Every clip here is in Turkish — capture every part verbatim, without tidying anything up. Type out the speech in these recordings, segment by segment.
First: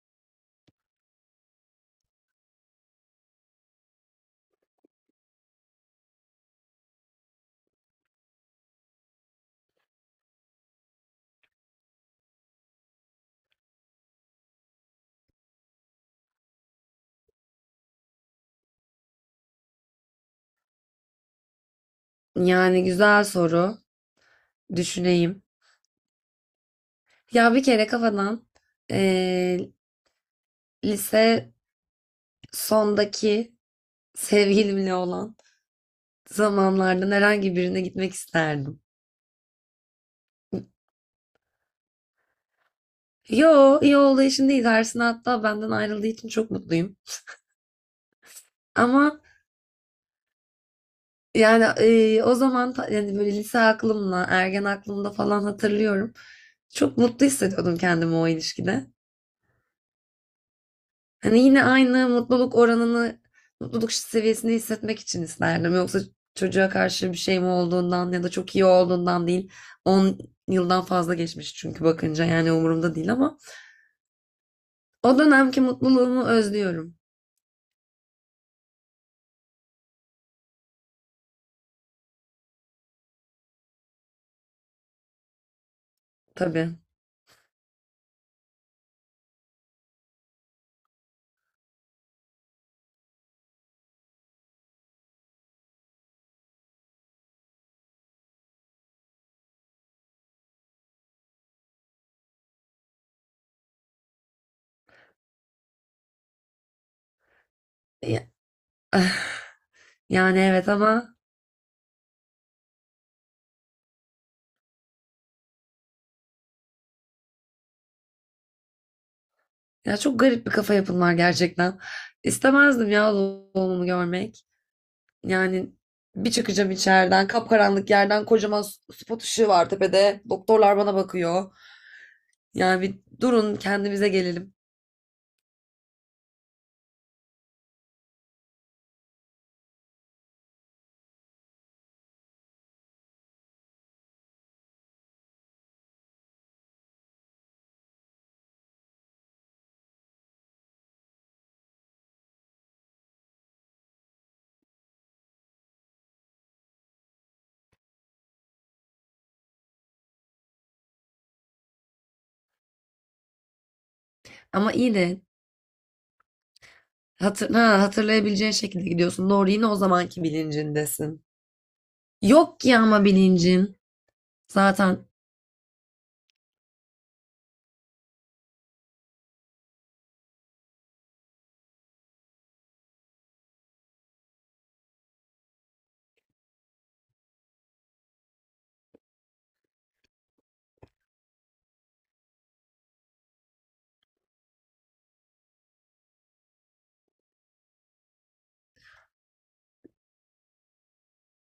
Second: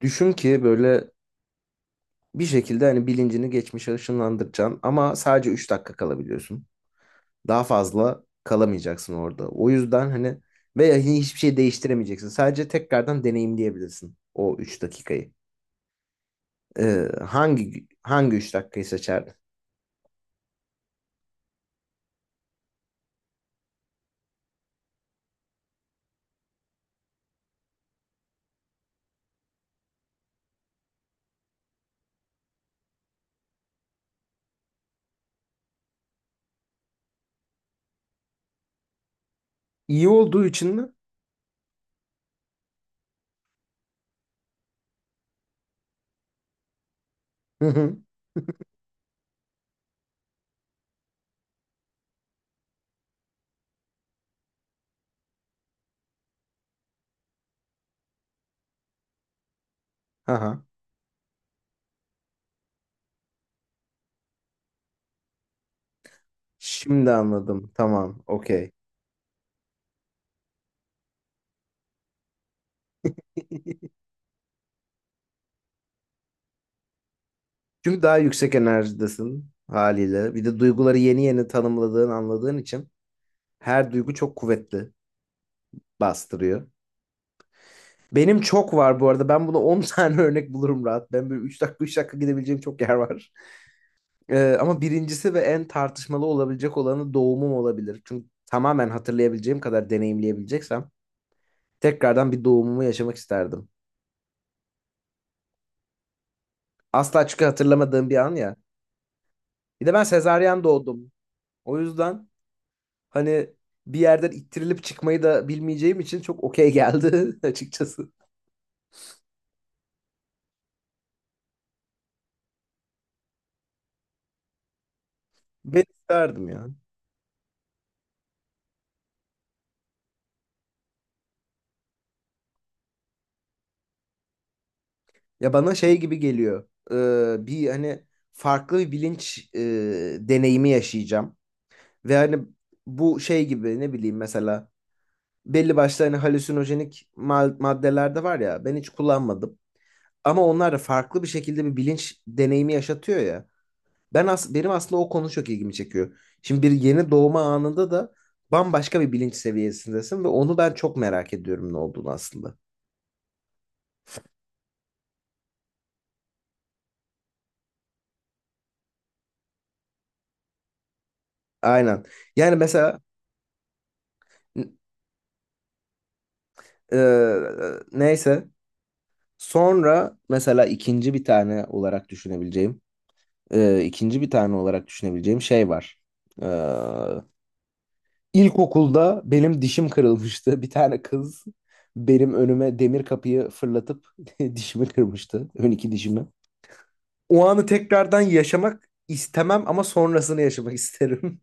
Düşün ki böyle bir şekilde hani bilincini geçmişe ışınlandıracaksın ama sadece üç dakika kalabiliyorsun. Daha fazla kalamayacaksın orada. O yüzden hani veya hiçbir şey değiştiremeyeceksin. Sadece tekrardan deneyimleyebilirsin o üç dakikayı. Ee, hangi hangi üç dakikayı seçerdin? Yani güzel soru. Düşüneyim. Ya bir kere kafadan eee, lise sondaki sevgilimle olan zamanlardan herhangi birine gitmek isterdim. İyi olduğu için mi? Yo, iyi olduğu için değil. Arsına hatta benden ayrıldığı için çok mutluyum. Hı hı. Ama yani e, o zaman ta- yani böyle lise aklımla, ergen aklımda falan hatırlıyorum. Çok mutlu hissediyordum kendimi o ilişkide. Aha. Hani yine aynı mutluluk oranını, mutluluk seviyesini hissetmek için isterdim. Yoksa çocuğa Şimdi karşı bir şey mi anladım. olduğundan Tamam. ya da çok iyi Okey. olduğundan değil. On yıldan fazla geçmiş çünkü bakınca yani umurumda değil ama o dönemki mutluluğumu özlüyorum Çünkü daha yüksek enerjidesin haliyle. Bir de duyguları yeni yeni tanımladığın, anladığın için her duygu çok kuvvetli bastırıyor. tabii. Benim çok var bu arada. Ben buna on tane örnek bulurum rahat. Ben böyle üç dakika üç dakika gidebileceğim çok yer var. Ee, ama birincisi ve en tartışmalı olabilecek olanı doğumum olabilir. Çünkü tamamen hatırlayabileceğim kadar deneyimleyebileceksem tekrardan bir doğumumu yaşamak isterdim. Asla çünkü hatırlamadığım bir Ya- an ya. Bir de ben Yani sezaryen evet doğdum. ama O yüzden hani bir yerden ittirilip çıkmayı da bilmeyeceğim için çok okey geldi açıkçası. ya çok garip bir kafa yapın var gerçekten. İstemezdim ya doğumumu görmek. Yani Ben bir isterdim ya. çıkacağım içeriden, kapkaranlık yerden kocaman s- spot ışığı var tepede. Doktorlar bana bakıyor. Yani bir durun kendimize gelelim. Ya bana şey gibi geliyor. Ee, bir hani farklı bir bilinç e, deneyimi yaşayacağım. Ve hani bu şey gibi ne bileyim mesela belli başlı hani halüsinojenik ma- maddeler de var ya ben hiç kullanmadım. Ama onlar da farklı bir şekilde bir bilinç deneyimi yaşatıyor ya. Ben as benim aslında o konu çok ilgimi çekiyor. Şimdi bir yeni doğma anında da bambaşka bir bilinç seviyesindesin ve onu ben çok merak ediyorum ne olduğunu aslında. Ama iyi de hatır, ha, hatırlayabileceğin şekilde gidiyorsun. Doğru yine o zamanki bilincindesin. Aynen. Yani Yok ki mesela ama bilincin. Zaten e, neyse. Sonra mesela ikinci bir tane olarak düşünebileceğim, e, ikinci bir tane olarak düşünebileceğim şey var. E, ilkokulda benim dişim kırılmıştı. Bir tane kız benim önüme demir kapıyı fırlatıp dişimi kırmıştı. Ön iki dişimi. O anı tekrardan yaşamak istemem ama sonrasını yaşamak isterim.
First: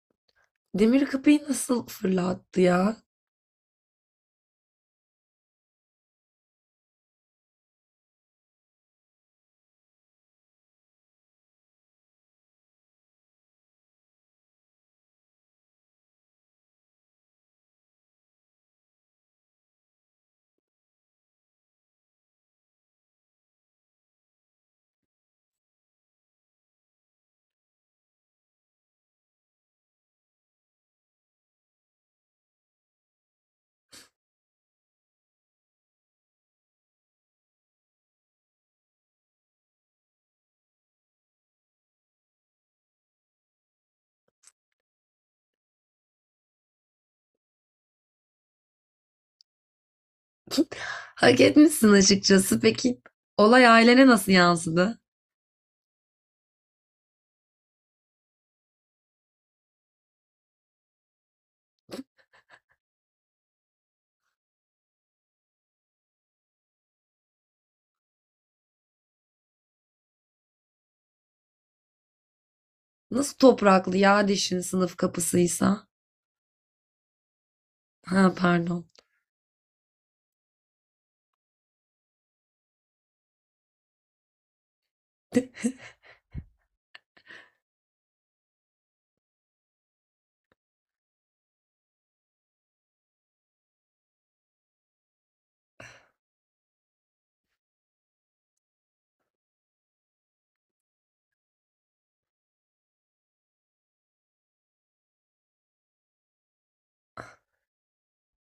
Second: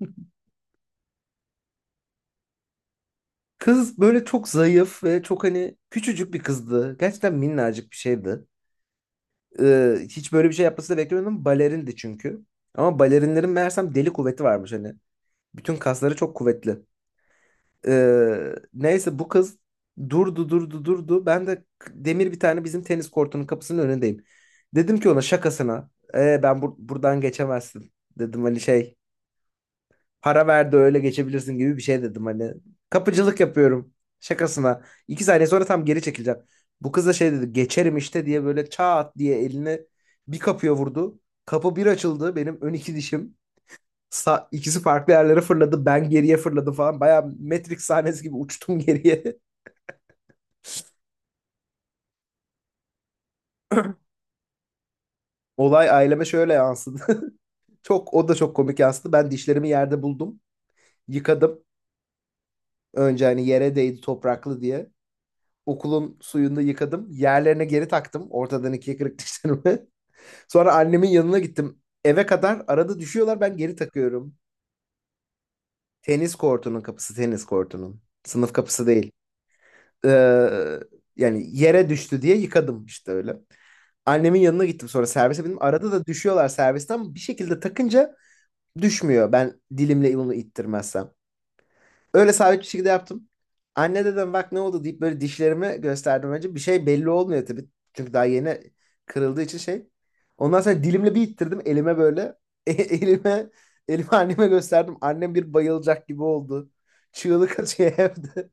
demir kapıyı nasıl fırlattı ya? Kız böyle çok zayıf ve çok hani küçücük bir kızdı. Gerçekten minnacık bir şeydi. e, hiç böyle bir şey yapması da beklemiyordum. Balerindi çünkü. Ama balerinlerin meğersem deli kuvveti varmış hani. Bütün kasları çok kuvvetli. E, neyse bu kız durdu durdu durdu. Ben de k- demir bir tane bizim tenis kortunun kapısının önündeyim. Dedim ki ona şakasına. E, ben bur- buradan geçemezsin. Dedim hani şey: para ver de öyle geçebilirsin gibi bir şey dedim hani. Kapıcılık yapıyorum şakasına. İki saniye sonra tam geri çekileceğim. Bu kız da şey dedi, geçerim işte diye, böyle çat diye elini bir kapıya vurdu. Kapı bir açıldı, benim ön iki dişim. Sa ikisi farklı yerlere fırladı, ben geriye fırladım falan. Baya Matrix sahnesi gibi uçtum geriye. Hak etmişsin açıkçası. Peki olay ailene nasıl yansıdı? Olay aileme şöyle yansıdı. Çok o da çok komik yansıdı. Ben dişlerimi yerde buldum. Yıkadım. Önce hani yere değdi topraklı diye. Okulun suyunda yıkadım. Yerlerine geri taktım. Ortadan ikiye kırık dişlerimi. Sonra annemin yanına gittim. Eve kadar arada Nasıl düşüyorlar, ben geri topraklı ya takıyorum. dişin, sınıf kapısıysa? Tenis kortunun kapısı, tenis kortunun. Ha Sınıf pardon. kapısı değil. Ee, yani yere düştü diye yıkadım işte öyle. Annemin yanına gittim, sonra servise bindim. Arada da düşüyorlar, servisten bir şekilde takınca düşmüyor. Ben dilimle bunu ittirmezsem. Öyle sabit bir şekilde yaptım. Anne dedim bak ne oldu deyip böyle dişlerimi gösterdim önce. Bir şey belli olmuyor tabii. Çünkü daha yeni kırıldığı için şey. Ondan sonra dilimle bir ittirdim elime böyle. E- elime elime anneme gösterdim. Annem bir bayılacak gibi oldu. Çığlık atıyor evde.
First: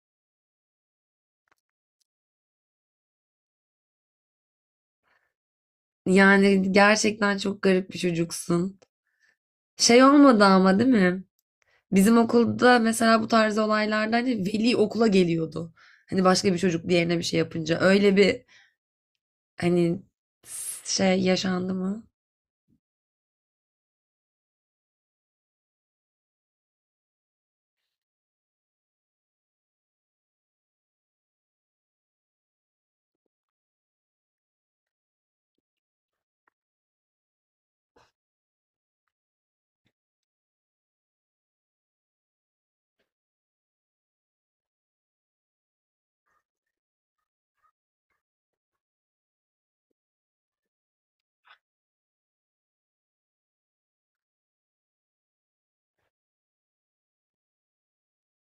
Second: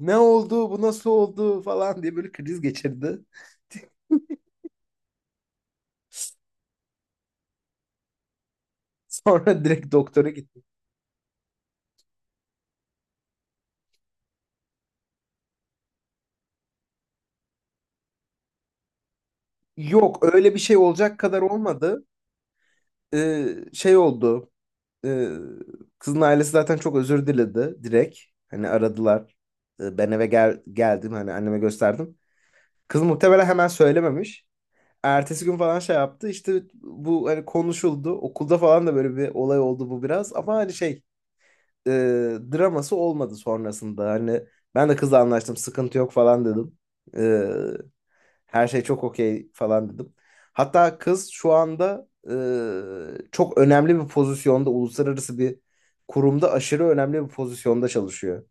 Ne oldu? Bu nasıl oldu falan diye böyle kriz geçirdi. Yani gerçekten çok garip bir çocuksun. Sonra direkt Şey doktora olmadı gittim. ama değil mi? Bizim okulda mesela bu tarz olaylarda hani veli okula geliyordu. Hani başka bir çocuk diğerine bir şey yapınca. Öyle bir hani Yok öyle bir şey olacak şey kadar yaşandı olmadı. mı? Ee, şey oldu. e, kızın ailesi zaten çok özür diledi direkt. Hani aradılar. E, ben eve gel geldim hani anneme gösterdim. Kız muhtemelen hemen söylememiş. Ertesi gün falan şey yaptı. İşte bu hani konuşuldu. Okulda falan da böyle bir olay oldu bu, biraz. Ama hani şey, e, draması olmadı sonrasında. Hani ben de kızla anlaştım, sıkıntı yok falan dedim. Her şey çok okey falan dedim. Hatta kız şu anda e, çok önemli bir pozisyonda, uluslararası bir kurumda aşırı önemli bir pozisyonda çalışıyor.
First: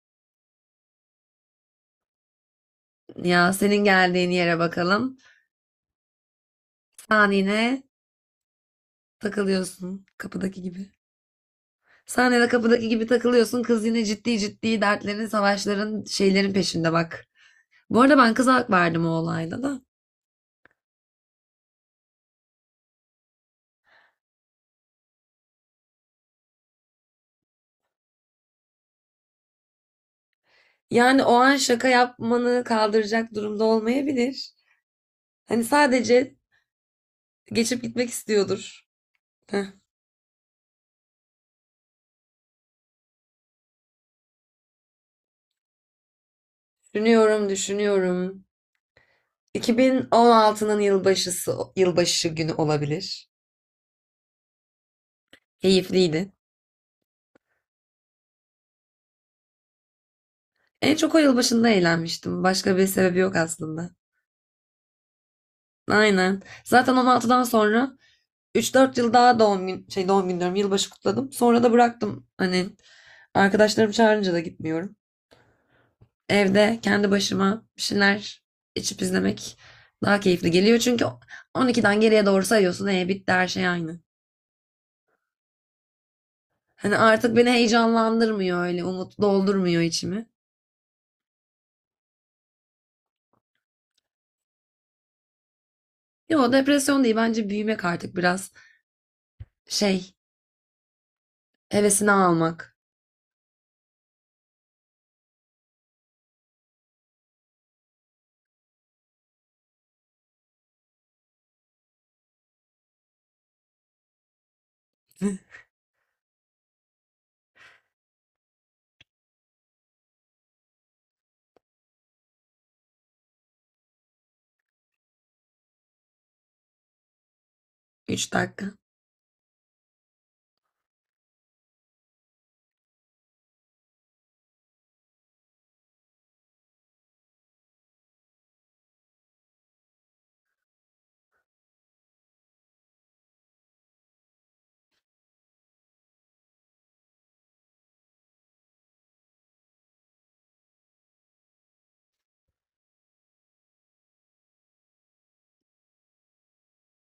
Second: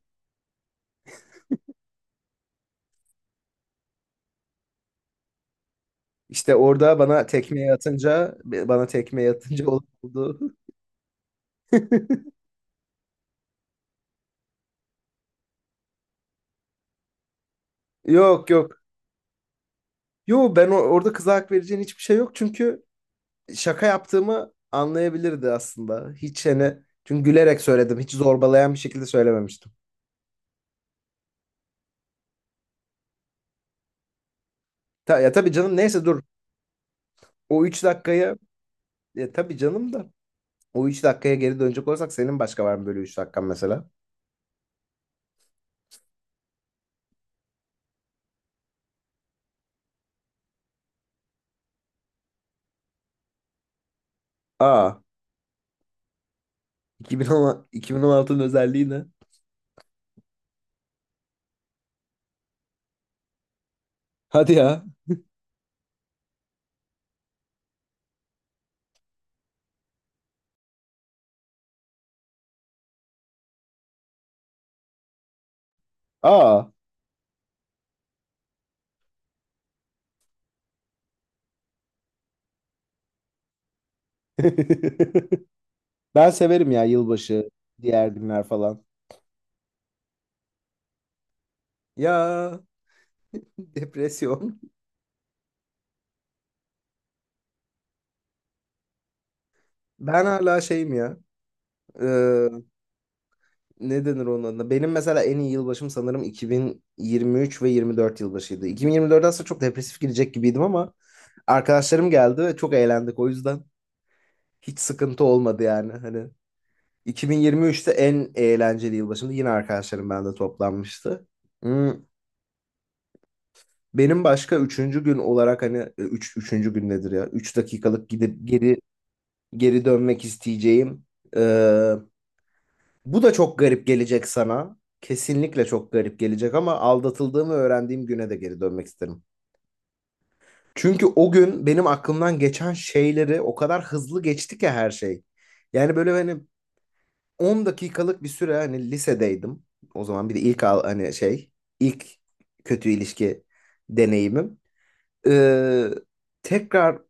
Ya senin geldiğin yere bakalım. İşte orada bana Sen tekmeyi yine atınca, bana tekmeyi atınca takılıyorsun oldu. kapıdaki gibi. Sen yine kapıdaki gibi takılıyorsun. Kız yine ciddi ciddi dertlerin, savaşların, şeylerin peşinde bak. Bu arada ben Yok kıza hak yok. verdim o olayda da. Yo, ben o- orada kıza hak vereceğin hiçbir şey yok, çünkü şaka yaptığımı anlayabilirdi aslında. Hiç hani, çünkü gülerek söyledim. Hiç zorbalayan bir şekilde söylememiştim. Yani o an şaka yapmanı kaldıracak durumda olmayabilir. Ta, ya tabii Hani canım, neyse dur. sadece O geçip üç gitmek dakikaya istiyordur. ya tabii Heh. canım da O üç dakikaya geri dönecek olursak senin başka var mı böyle üç dakikan mesela? Düşünüyorum, düşünüyorum. iki bin on altının yılbaşısı, yılbaşı günü olabilir. Aa. Keyifliydi. iki bin on iki bin on altının özelliği ne? En çok o yılbaşında eğlenmiştim. Başka bir sebebi yok aslında. Hadi ya. Aynen. Zaten on altıdan sonra üç dört yıl daha doğum gün, şey doğum günü diyorum, yılbaşı kutladım. Sonra da bıraktım. Hani arkadaşlarım çağırınca da gitmiyorum. Aa. Evde kendi başıma bir şeyler içip izlemek daha keyifli geliyor. Çünkü on ikiden geriye doğru sayıyorsun. E bitti her şey aynı. Ben severim ya Hani artık yılbaşı, beni diğer günler heyecanlandırmıyor, falan. öyle umut doldurmuyor içimi. Ya, depresyon. Yo, depresyon değil bence, büyümek artık biraz şey, Ben hala şeyim ya. hevesini Ee, almak. ne denir onun adına? Benim mesela en iyi yılbaşım sanırım iki bin yirmi üç ve yirmi dört yılbaşıydı. iki bin yirmi dörtten aslında çok depresif girecek gibiydim ama arkadaşlarım geldi ve çok eğlendik, o yüzden hiç sıkıntı olmadı yani. Hani iki bin yirmi üçte en eğlenceli yılbaşımdı. Yine arkadaşlarım bende toplanmıştı. Hmm, Benim başka üçüncü gün olarak hani e, üç, üçüncü gün nedir ya? Üç dakikalık Üç gidip dakika. geri geri dönmek isteyeceğim. Ee, bu da çok garip gelecek sana. Kesinlikle çok garip gelecek ama aldatıldığımı öğrendiğim güne de geri dönmek isterim. Çünkü o gün benim aklımdan geçen şeyleri, o kadar hızlı geçti ki her şey. Yani böyle hani on dakikalık bir süre, hani lisedeydim. O zaman bir de ilk al, hani şey, ilk kötü ilişki deneyimim. Ee, tekrar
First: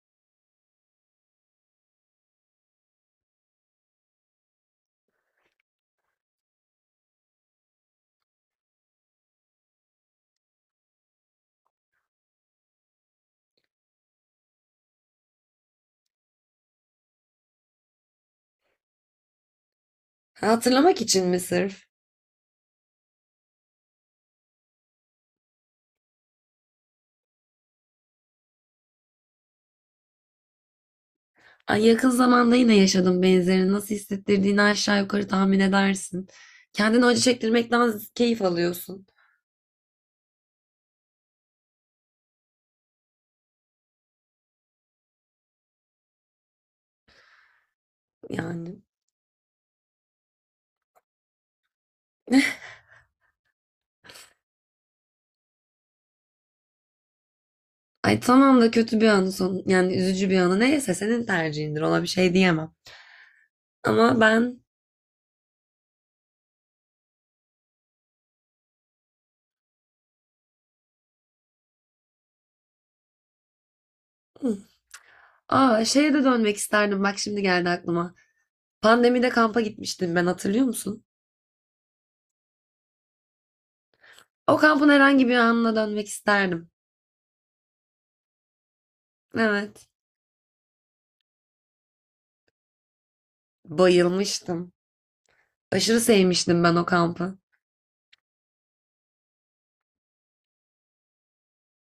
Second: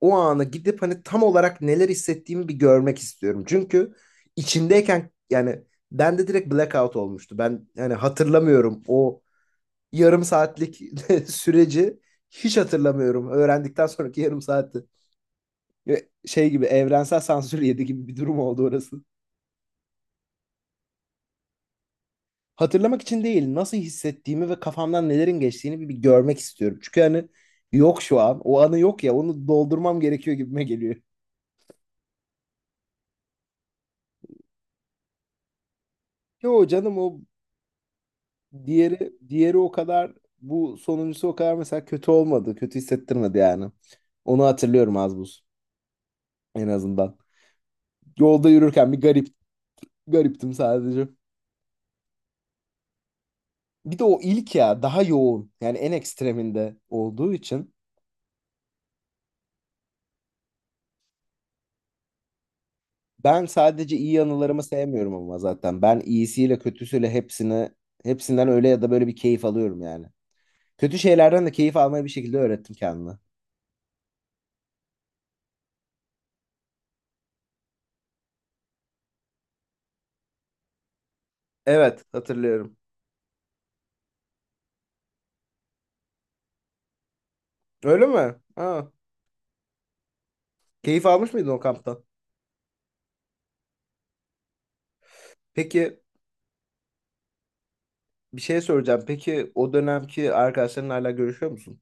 o ana gidip hani tam olarak neler hissettiğimi bir görmek istiyorum. Çünkü içindeyken yani bende direkt blackout olmuştu. Ben yani hatırlamıyorum o yarım saatlik süreci, hiç hatırlamıyorum. Öğrendikten sonraki yarım saati. Ve Şey gibi evrensel sansür yedi gibi bir durum oldu orası. Ha, hatırlamak için mi sırf? Hatırlamak için değil, nasıl hissettiğimi ve kafamdan nelerin geçtiğini bir, bir görmek istiyorum. Çünkü hani yok şu an. O anı yok ya, onu doldurmam gerekiyor gibime geliyor. Ay, yakın zamanda yine yaşadım benzerini. Nasıl hissettirdiğini aşağı yukarı tahmin edersin. Yo canım, Kendini o acı çektirmekten keyif alıyorsun. diğeri diğeri, o kadar, bu sonuncusu o kadar mesela kötü olmadı. Kötü hissettirmedi yani. Onu hatırlıyorum az buz, en azından. Yolda Yani. yürürken bir garip gariptim sadece. Bir de o ilk ya daha yoğun. Yani en ekstreminde olduğu için. Ay tamam da kötü bir anı son yani üzücü bir anı neyse senin tercihindir, ona bir şey diyemem. Ben sadece Ama iyi ben, anılarımı sevmiyorum ama zaten. Ben iyisiyle kötüsüyle hepsini, hepsinden öyle ya da böyle bir keyif alıyorum yani. Kötü şeylerden de keyif almayı bir şekilde öğrettim kendime. aa, şeye de dönmek isterdim, bak şimdi geldi aklıma. Pandemide kampa gitmiştim ben, hatırlıyor musun? Evet, hatırlıyorum. O kampın herhangi bir anına dönmek isterdim. Öyle mi? Ha. Evet. Keyif almış mıydın o kamptan? Bayılmıştım. Peki Aşırı sevmiştim ben o kampı. bir şey soracağım. Peki o dönemki arkadaşlarınla hala görüşüyor musun?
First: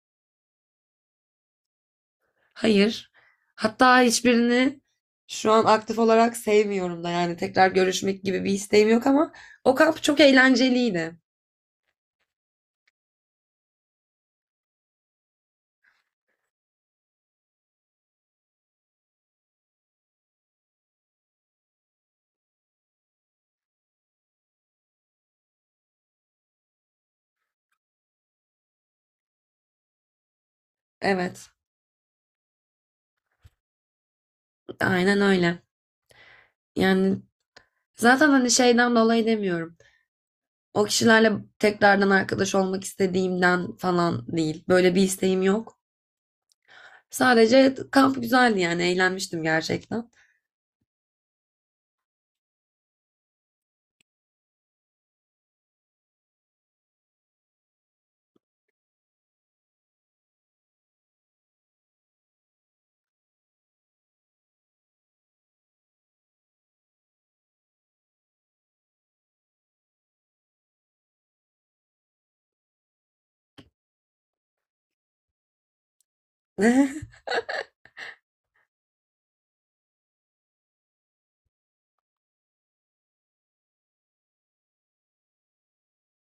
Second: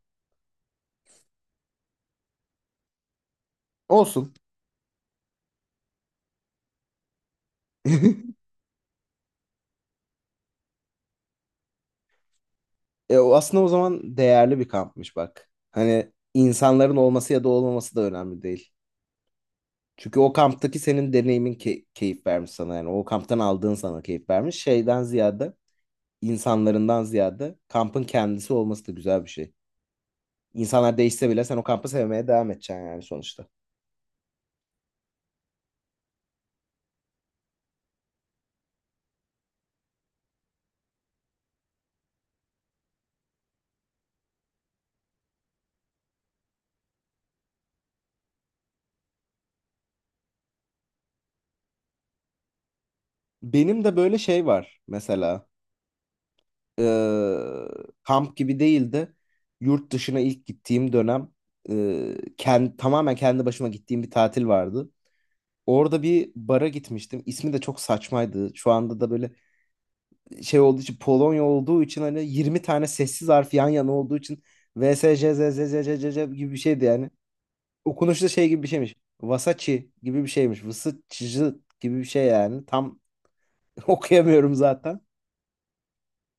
Hayır. Hatta Olsun. hiçbirini şu an aktif olarak sevmiyorum da, yani tekrar görüşmek gibi bir isteğim yok ama o kamp çok eğlenceliydi. E, o aslında o zaman değerli bir kampmış bak. Hani insanların olması ya da olmaması da önemli değil. Çünkü o kamptaki senin deneyimin key- keyif vermiş sana yani. O kamptan aldığın sana keyif vermiş. Şeyden ziyade, insanlarından ziyade kampın kendisi olması da güzel bir şey. İnsanlar değişse bile Evet. sen o kampı sevmeye devam edeceksin yani sonuçta. Aynen öyle. Yani zaten hani şeyden dolayı demiyorum. O kişilerle tekrardan arkadaş olmak istediğimden falan değil. Böyle bir isteğim yok. Sadece kamp güzeldi, yani eğlenmiştim gerçekten. Benim de böyle şey var mesela. Ee, kamp gibi değil de yurt dışına ilk gittiğim dönem, e, kend- tamamen kendi başıma gittiğim bir tatil vardı. Orada bir bara gitmiştim. İsmi de çok saçmaydı. Şu anda da böyle şey olduğu için, Polonya olduğu için hani yirmi tane sessiz harf yan yana olduğu için, V S J Z Z Z Z Z Z gibi bir şeydi yani. Okunuşu da şey gibi bir şeymiş. Vasaçi gibi bir şeymiş. Vısıçıcı gibi bir şey yani. Tam okuyamıyorum zaten.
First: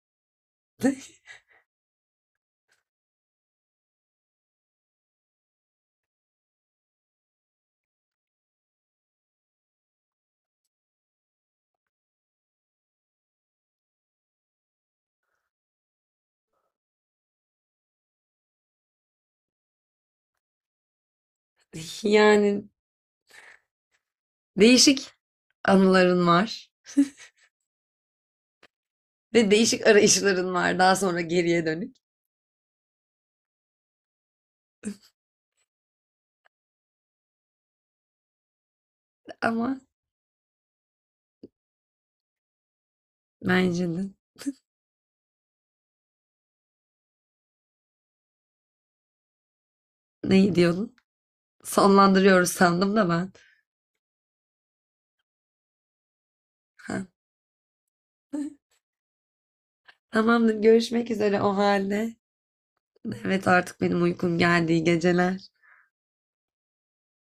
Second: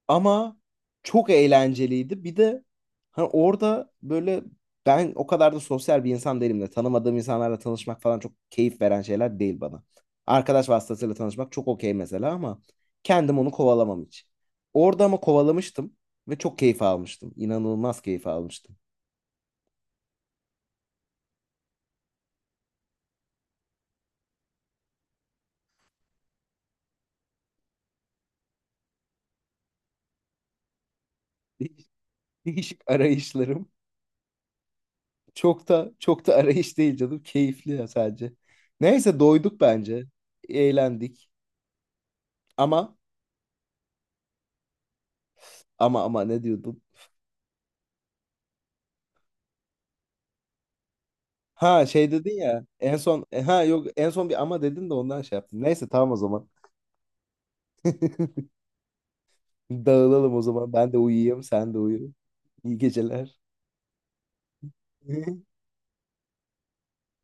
Ama çok eğlenceliydi. Bir de hani orada böyle, ben o kadar da sosyal bir insan değilim de, tanımadığım insanlarla tanışmak falan çok keyif veren şeyler değil bana. Arkadaş vasıtasıyla tanışmak çok okey mesela ama kendim onu kovalamam hiç. Orada ama kovalamıştım ve çok keyif almıştım. İnanılmaz keyif almıştım. Yani değişik anıların var ve değişik arayışların var daha sonra geriye Değişik dönük. değişik arayışlarım. Çok da çok da arayış değil canım. Keyifli ya sadece. Neyse doyduk Ama bence. Eğlendik. Ama bence de ama ama ne diyordum? ne diyordun? Ha şey dedin Sonlandırıyoruz ya sandım en da son, ben. e, ha yok en son bir ama dedin de ondan şey yaptım. Neyse tamam o zaman. Ha. Dağılalım o Tamamdır, zaman. Ben de görüşmek üzere uyuyayım, o sen de uyu. halde. İyi geceler. Evet artık benim uykum geldi. İyi geceler.